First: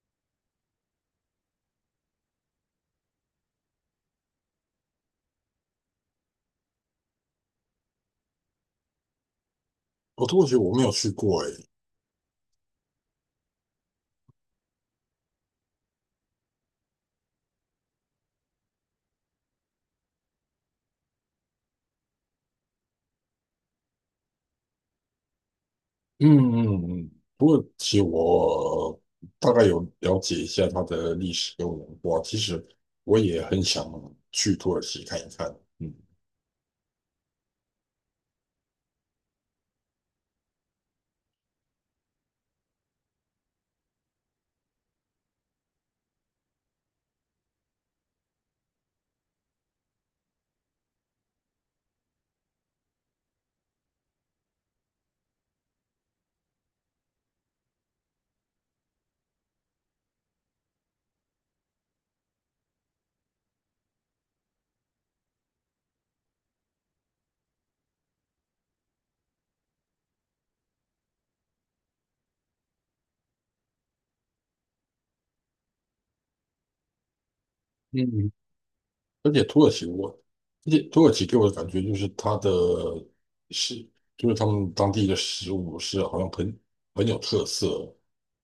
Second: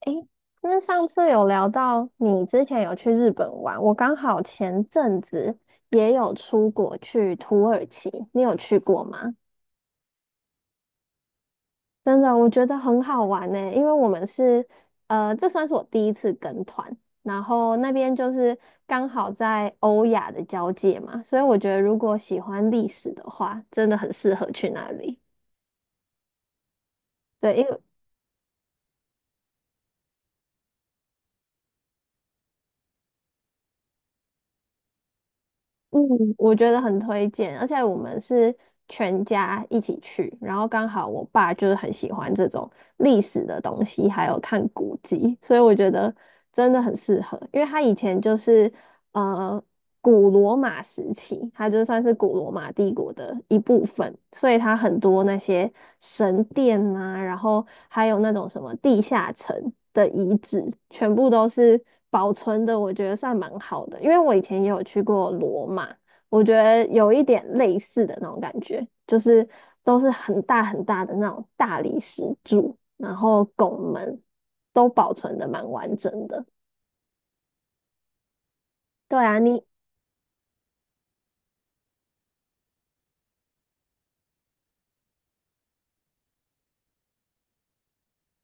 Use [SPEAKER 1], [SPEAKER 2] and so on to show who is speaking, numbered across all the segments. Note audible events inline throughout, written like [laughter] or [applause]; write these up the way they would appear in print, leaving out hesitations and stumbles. [SPEAKER 1] 诶，那上次有聊到你之前有去日本玩，我刚好前阵子也有出国去土耳其，你有去过吗？
[SPEAKER 2] 哦，土耳其我没有去过诶。
[SPEAKER 1] 真的，我觉得很好玩呢，因为我们是，这算是我第一次跟团，然后那边就是刚好在欧亚的交界嘛，所以我觉得如果喜欢历史的话，真的很适合去那里。
[SPEAKER 2] 嗯嗯嗯，土
[SPEAKER 1] 对，因
[SPEAKER 2] 耳
[SPEAKER 1] 为
[SPEAKER 2] 其我大概有了解一下它的历史跟文化，其实我也很想去土耳其看一看。嗯，
[SPEAKER 1] 嗯，我觉得很推荐，而且我们是全家一起去，然后刚好我爸就是很喜欢这种历史的东西，还有看古迹，所以我觉得真的很适合，因为他以前就是呃古罗马时期，它就算是古罗马帝国的一部分，所以它很多那些神殿啊，然后还有那种什么地下城的遗址，全部都是保存的，我觉得算蛮好的。因为我以前也有去过罗马，我觉得有一点类似的那种感觉，就是都是很大很大的那种大理石柱，然后拱门都保存的蛮完整的。
[SPEAKER 2] 嗯，
[SPEAKER 1] 对
[SPEAKER 2] 而
[SPEAKER 1] 啊，
[SPEAKER 2] 且土
[SPEAKER 1] 你
[SPEAKER 2] 耳其我，而且土耳其给我的感觉就是它的是，就是他们当地的食物是好像很有特色。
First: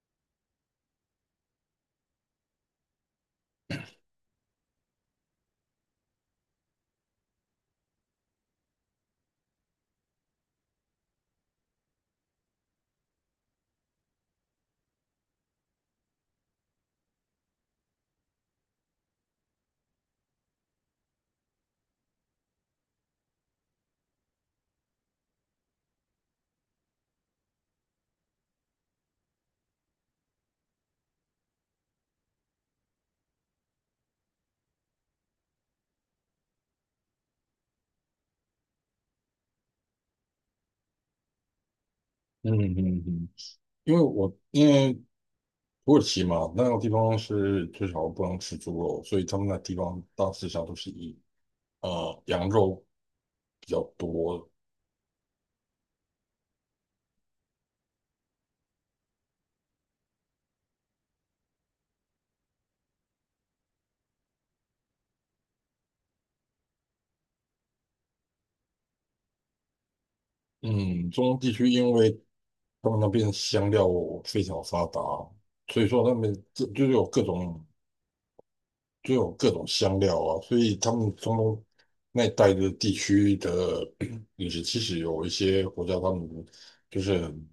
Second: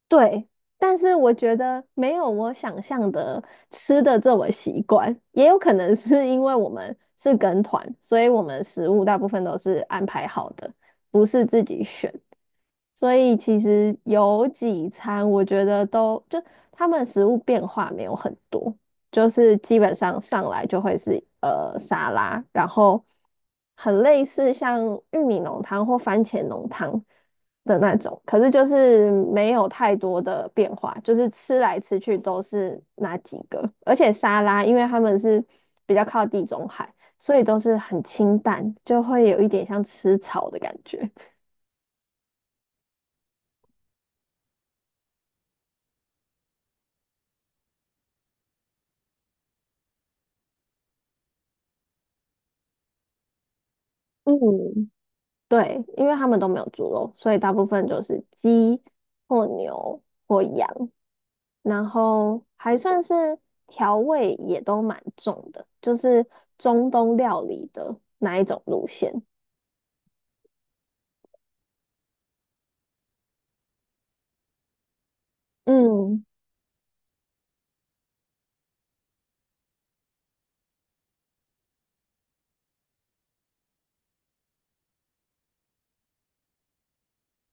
[SPEAKER 1] 对，但是我觉得没有我想象的吃的这么习惯，也有可能是因为我们是跟团，所以我们食物大部分都是安排好的，不是自己选。所以其实有几餐，我觉得都就他们食物变化没有很多，就是基本上上来就会是沙拉，然后很类似像玉米浓汤或番茄浓汤的那种，可是就是没有太多的变化，就是吃来吃去都是那几个，而且沙拉因为他们是比较靠地中海，所以都是很清淡，就会有一点像吃草的感觉。
[SPEAKER 2] 嗯嗯嗯，因为土耳其嘛，那个地方是就少不能吃猪肉，所以他们那地方大致上都是以羊肉比较多。
[SPEAKER 1] 嗯对，因为他们都没有猪肉，所以大部分就是鸡或牛或羊，然后还算是调味也都蛮重的，就是中东料理的那一种路线。
[SPEAKER 2] 嗯，中东地区因为他们那边香料非常发达，所以说他
[SPEAKER 1] 嗯，
[SPEAKER 2] 们就有各种有各种香料啊，所以他们中东那一带的地区的 [clears throat] 饮食，其实有一些国家他们就是很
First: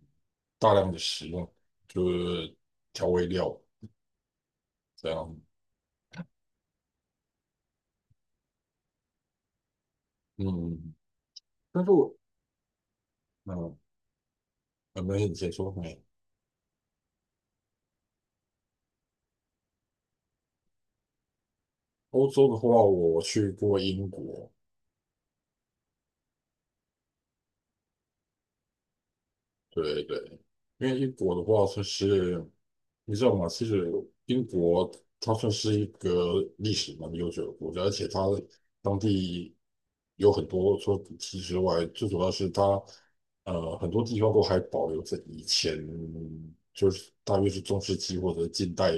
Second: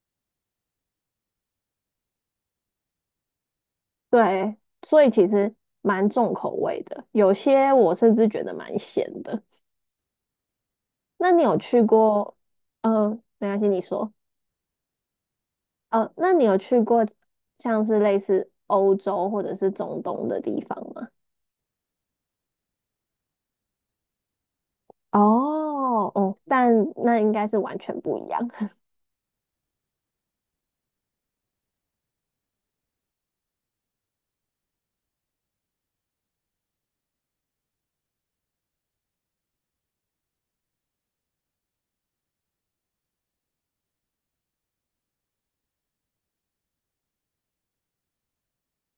[SPEAKER 2] 大量的使用就是调味料
[SPEAKER 1] 对，所以
[SPEAKER 2] 这
[SPEAKER 1] 其
[SPEAKER 2] 样。
[SPEAKER 1] 实蛮重口味的，有些我甚至觉得蛮咸的。
[SPEAKER 2] 嗯，
[SPEAKER 1] 那你有去
[SPEAKER 2] 但是我
[SPEAKER 1] 过？嗯，没关系，
[SPEAKER 2] 嗯，
[SPEAKER 1] 你说。
[SPEAKER 2] 没有你先说没。
[SPEAKER 1] 那你有去过像是类似欧洲或者是中东的地方吗？
[SPEAKER 2] 欧洲的话，我去过英国。
[SPEAKER 1] 哦哦，但那应该是完全不一样。
[SPEAKER 2] 对对，因为英国的话，它是你知道吗？其实英国它算是一个历史蛮悠久的国家，而且它当地有很多除了古迹之外，最主要是它很多地方都还保留着以前就是大约是中世纪或者近代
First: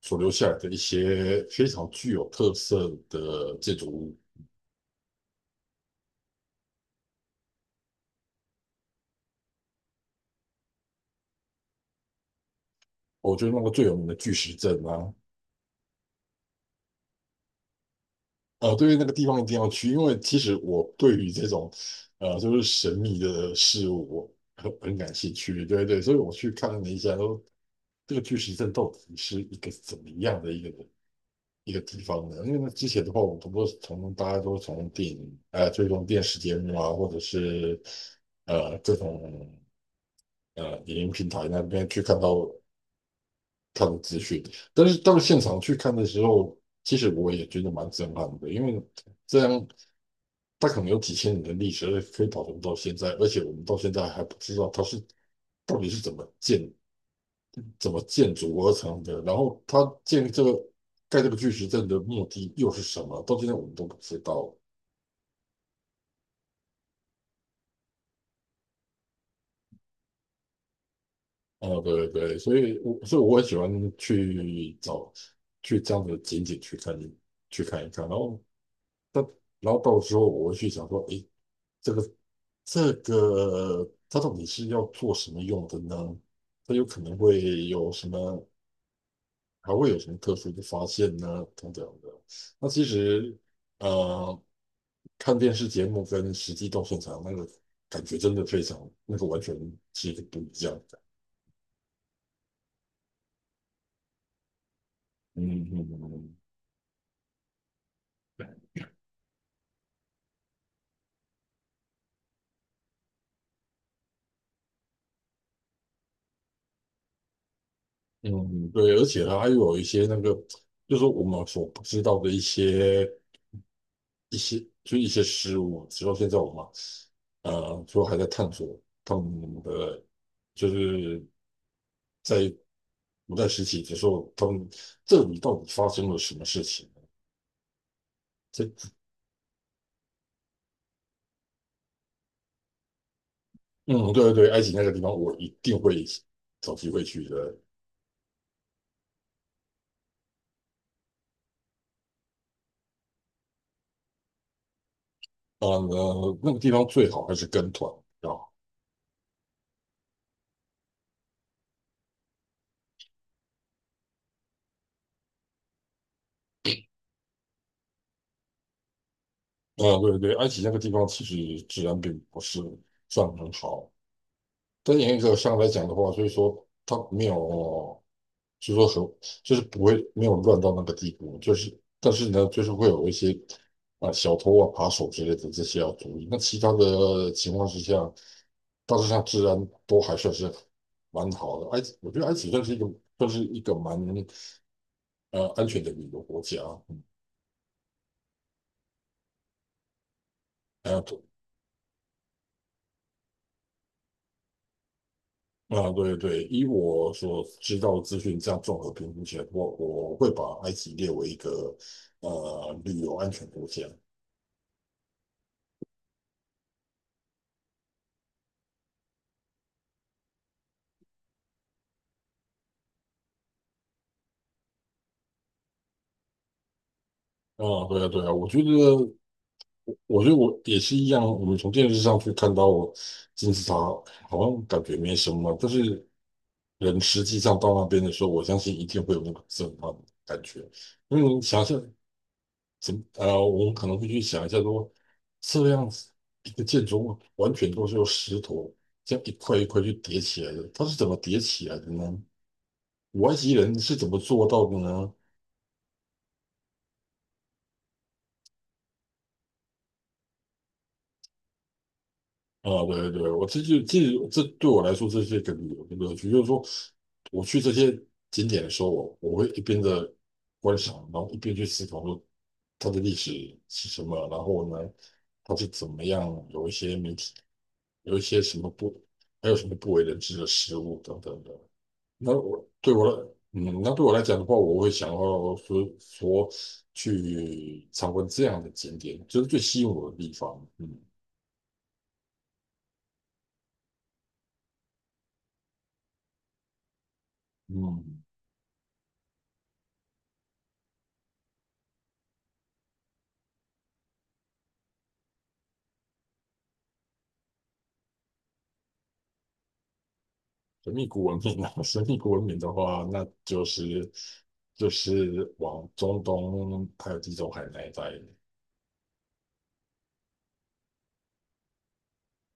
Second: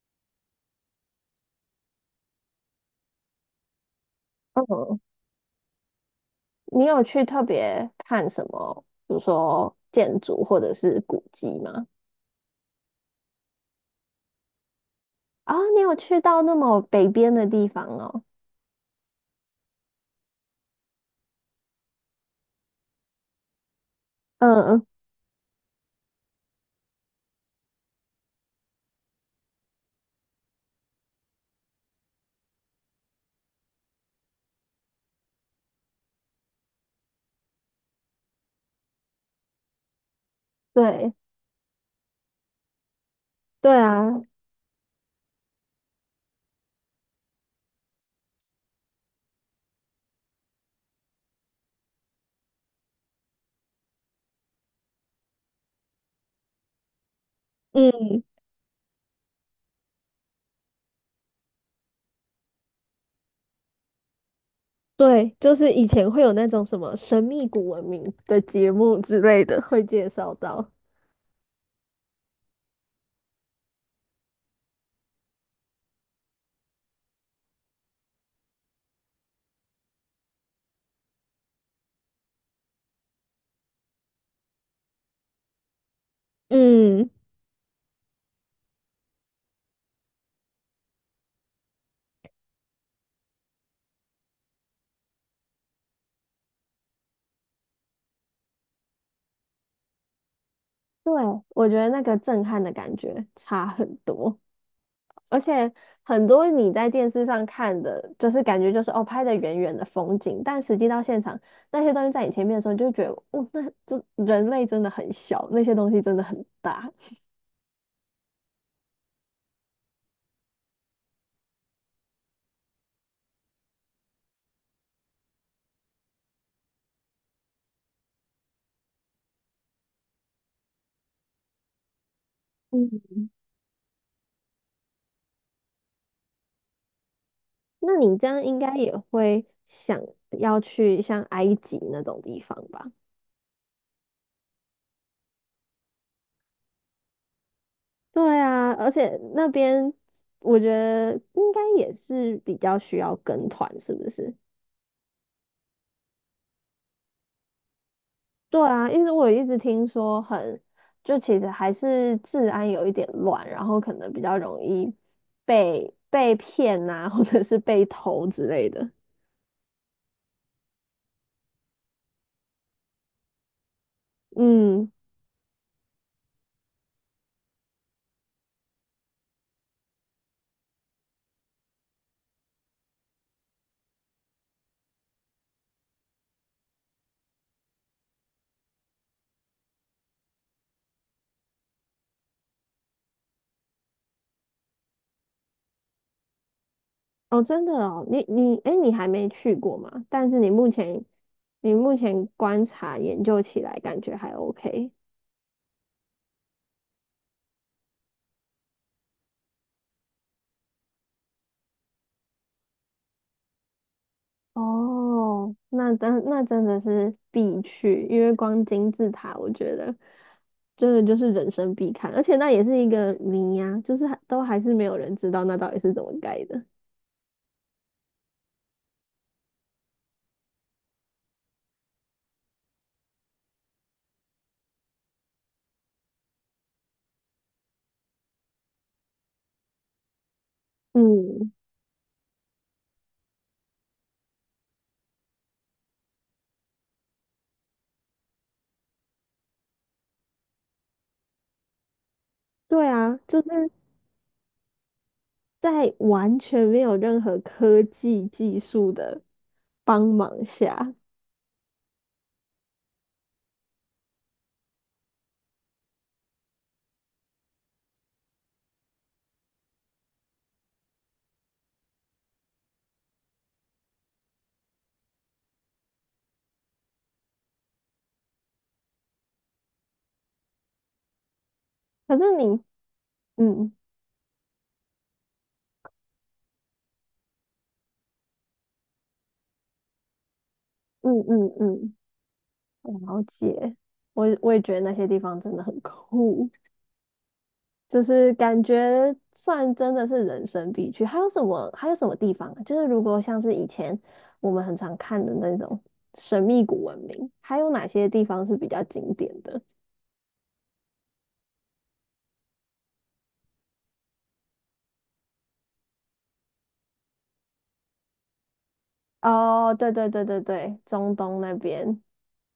[SPEAKER 2] 所留下来的一些非常具有特色的建筑物。
[SPEAKER 1] 嗯，[laughs] 你有去特别看什么，比如说建筑或者是古迹吗？
[SPEAKER 2] 我觉得那个最有名的巨石阵啊，
[SPEAKER 1] 啊、你有去到那么北边的地方哦？
[SPEAKER 2] 对于那个地方一定要去，因为其实我对于这种就是神秘的事物，我
[SPEAKER 1] 嗯，
[SPEAKER 2] 很感兴趣。对对，所以我去看了一下，说这个巨石阵到底是一个怎么样的一个地方呢？因为那之前的话，我们都是从大家都从电影追踪电视节目啊，或者是各种影音
[SPEAKER 1] 对，
[SPEAKER 2] 平台那边去看到
[SPEAKER 1] 对
[SPEAKER 2] 看的资
[SPEAKER 1] 啊，
[SPEAKER 2] 讯，但是到现场去看的时候，其实我也觉得蛮震撼的，因为这样。它可能有几千年的历史，而且可以保存到现在，而且我们到现在还不知道它是到底是怎么建、怎么
[SPEAKER 1] 嗯，
[SPEAKER 2] 建筑而成的，然后它建这个盖这个巨石阵的目的又是什么，到现在我们都不知道。
[SPEAKER 1] 对，就是以前会有那种什么神秘古文明的节目之类的，会介绍到。
[SPEAKER 2] 啊，对对对，所以我很喜欢去找去这样的景点去看一看，然后但然后到时候我会去想说，诶，这个这个它到底是要做什么用的呢？它有可
[SPEAKER 1] 嗯，
[SPEAKER 2] 能会有什么还会有什么特殊的发现呢？等等的。那其实，呃，看电视节目跟实际到现场那个感觉真的非常，那个完全是不一样的。
[SPEAKER 1] 对，我觉得那个震撼的感觉差很多。而
[SPEAKER 2] 嗯
[SPEAKER 1] 且
[SPEAKER 2] 嗯
[SPEAKER 1] 很
[SPEAKER 2] 嗯
[SPEAKER 1] 多你在电视上看的，就是感觉就是哦拍的远远的风景，但实际到现场那些东西在你前面的时候，你就觉得哦，那这人类真的很小，那些东西真的很大。
[SPEAKER 2] 嗯，嗯对，而且它还有一些那个，就是说我们所不知道的一些一些，就一些事物，直到现在我们说还在探索他们的，就是在
[SPEAKER 1] 嗯，
[SPEAKER 2] 古代时期的时候，他们这里到底发生了什么事情。
[SPEAKER 1] 那你这样应
[SPEAKER 2] 这
[SPEAKER 1] 该也会想要去像埃及那种地方吧？
[SPEAKER 2] 嗯，对对对，埃及那个地方我一定会找机会去的。
[SPEAKER 1] 对啊，而且那边我觉得应该也是比较需要跟团，是不是？
[SPEAKER 2] 呃，那个地方最好还是跟团啊。
[SPEAKER 1] 对啊，因为我一直听说很，就其实还是治安有一点乱，然后可能比较容易被骗呐，或者是被偷之类的。
[SPEAKER 2] 嗯，对对对，埃及那个地方其实治安并不是算很好，
[SPEAKER 1] 嗯，
[SPEAKER 2] 但严格上来讲的话，所以说它没有。就说很就是不会没有乱到那个地步，就是但是呢，就是会有一些啊、小偷啊、扒手之类的这些要注意。那其他的情况之下，大致上治安都还算是蛮好的。埃及，我觉得埃及算是算是一个蛮安全的旅游国家。
[SPEAKER 1] 哦，真的哦，你哎，诶你还没去过吗？但是你目
[SPEAKER 2] 啊，
[SPEAKER 1] 前
[SPEAKER 2] 对
[SPEAKER 1] 你目前观察研究起来，感觉还 OK。
[SPEAKER 2] 啊，对对，以我所知道的资讯，这样综合评估起来，我会把埃及列为一个旅游安全国家。
[SPEAKER 1] 哦，那真的是必去，因为光金字塔，我觉得。真的就是人生必看，而且那也是一个谜呀、就是还都还是没有人知道那到底是怎么盖的。
[SPEAKER 2] 啊，对啊，对啊，我觉得。我觉得我也是一样，我们从电视上去看到金字塔，好像感觉没什么，但是人实际上到那边的时候，我相信一定会有那个震撼的感觉。因为你
[SPEAKER 1] 嗯，
[SPEAKER 2] 想象怎么，我们可能会去想一下说，这样子一个建筑物完全都是由石头这样一块一块去叠起来的，它是怎么叠起来的呢？
[SPEAKER 1] 对啊，
[SPEAKER 2] 古埃
[SPEAKER 1] 就
[SPEAKER 2] 及
[SPEAKER 1] 是
[SPEAKER 2] 人是怎么做到的呢？
[SPEAKER 1] 在完全没有任何科技技术的帮忙下，
[SPEAKER 2] 啊，对对对，我这就其实这对我来说，这是一个旅游的乐趣，就是说我去这些景点的时候，我会一边的观赏，然后一边去思考说它的历史是什么，然后呢，它是怎么样，有一些媒体，有一些什么不，还有什么不为人知的事物等等的。
[SPEAKER 1] 可
[SPEAKER 2] 那
[SPEAKER 1] 是你，
[SPEAKER 2] 我对我来，
[SPEAKER 1] 嗯
[SPEAKER 2] 嗯，那对我来讲的话，我会想要说去参观这样的景点，这是最吸引我的地方。嗯
[SPEAKER 1] 嗯，我了解，我也觉得那些地方真的很酷。就
[SPEAKER 2] 嗯。
[SPEAKER 1] 是感觉算真的是人生必去。还有什么？还有什么地方啊？就是如果像是以前我们很常看的那种神秘古文明，还有哪些地方是比较经典的？
[SPEAKER 2] 神秘古文明啊，神秘古文明的话，那就是就是往中东还有地中海那一带，
[SPEAKER 1] 哦，对对对对对，中东那边。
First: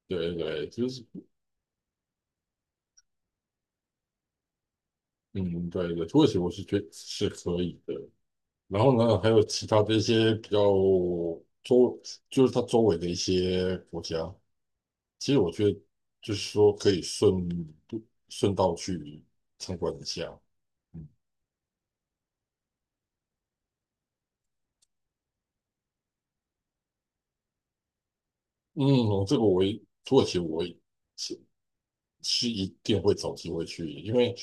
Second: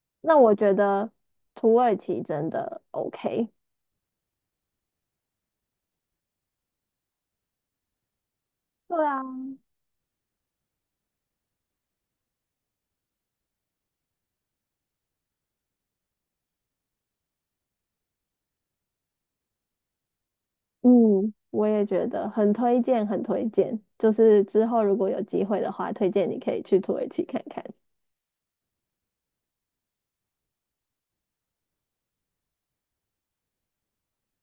[SPEAKER 2] 对
[SPEAKER 1] 那我
[SPEAKER 2] 对，
[SPEAKER 1] 觉
[SPEAKER 2] 就是
[SPEAKER 1] 得土耳其真的 OK。
[SPEAKER 2] 嗯，对对，土耳其我是觉得是可以的。然
[SPEAKER 1] 对
[SPEAKER 2] 后呢，
[SPEAKER 1] 啊，
[SPEAKER 2] 还有其他的一些比较周，就是它周围的一些国家，其实我觉得就是说可以顺道去参观一下。嗯，
[SPEAKER 1] 嗯，我也觉得很推荐，很推荐。就是之后如果有机会的话，推荐你可以去土耳其看看。
[SPEAKER 2] 嗯，我这个我也土耳其我也是一定会找机会去，因为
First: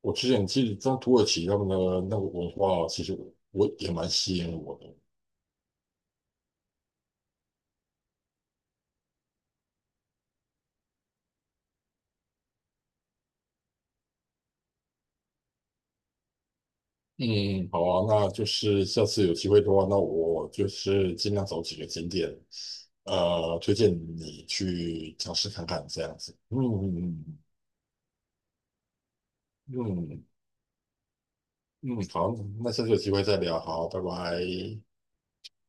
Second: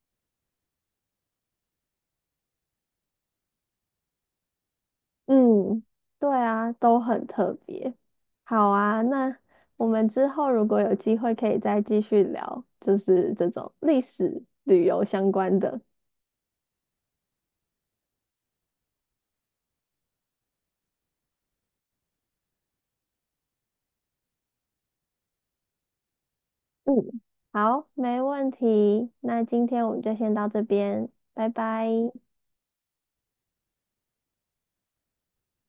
[SPEAKER 2] 我之前其实在土耳其他们的那个文化，其实我也蛮吸引我的。
[SPEAKER 1] 嗯，对啊，都很特别。好啊，那我们之后如果有机会，可以再继续聊，就是这种历史旅游相关的。
[SPEAKER 2] 嗯，好啊，那就是下次有机会的话，那我就是尽量找几个景点，推荐你去尝试看看这样子。嗯
[SPEAKER 1] 嗯，
[SPEAKER 2] 嗯
[SPEAKER 1] 好，没问题。那今天我们就
[SPEAKER 2] 嗯
[SPEAKER 1] 先到这边，拜拜。
[SPEAKER 2] 嗯，好，那下次有机会再聊，好，拜拜。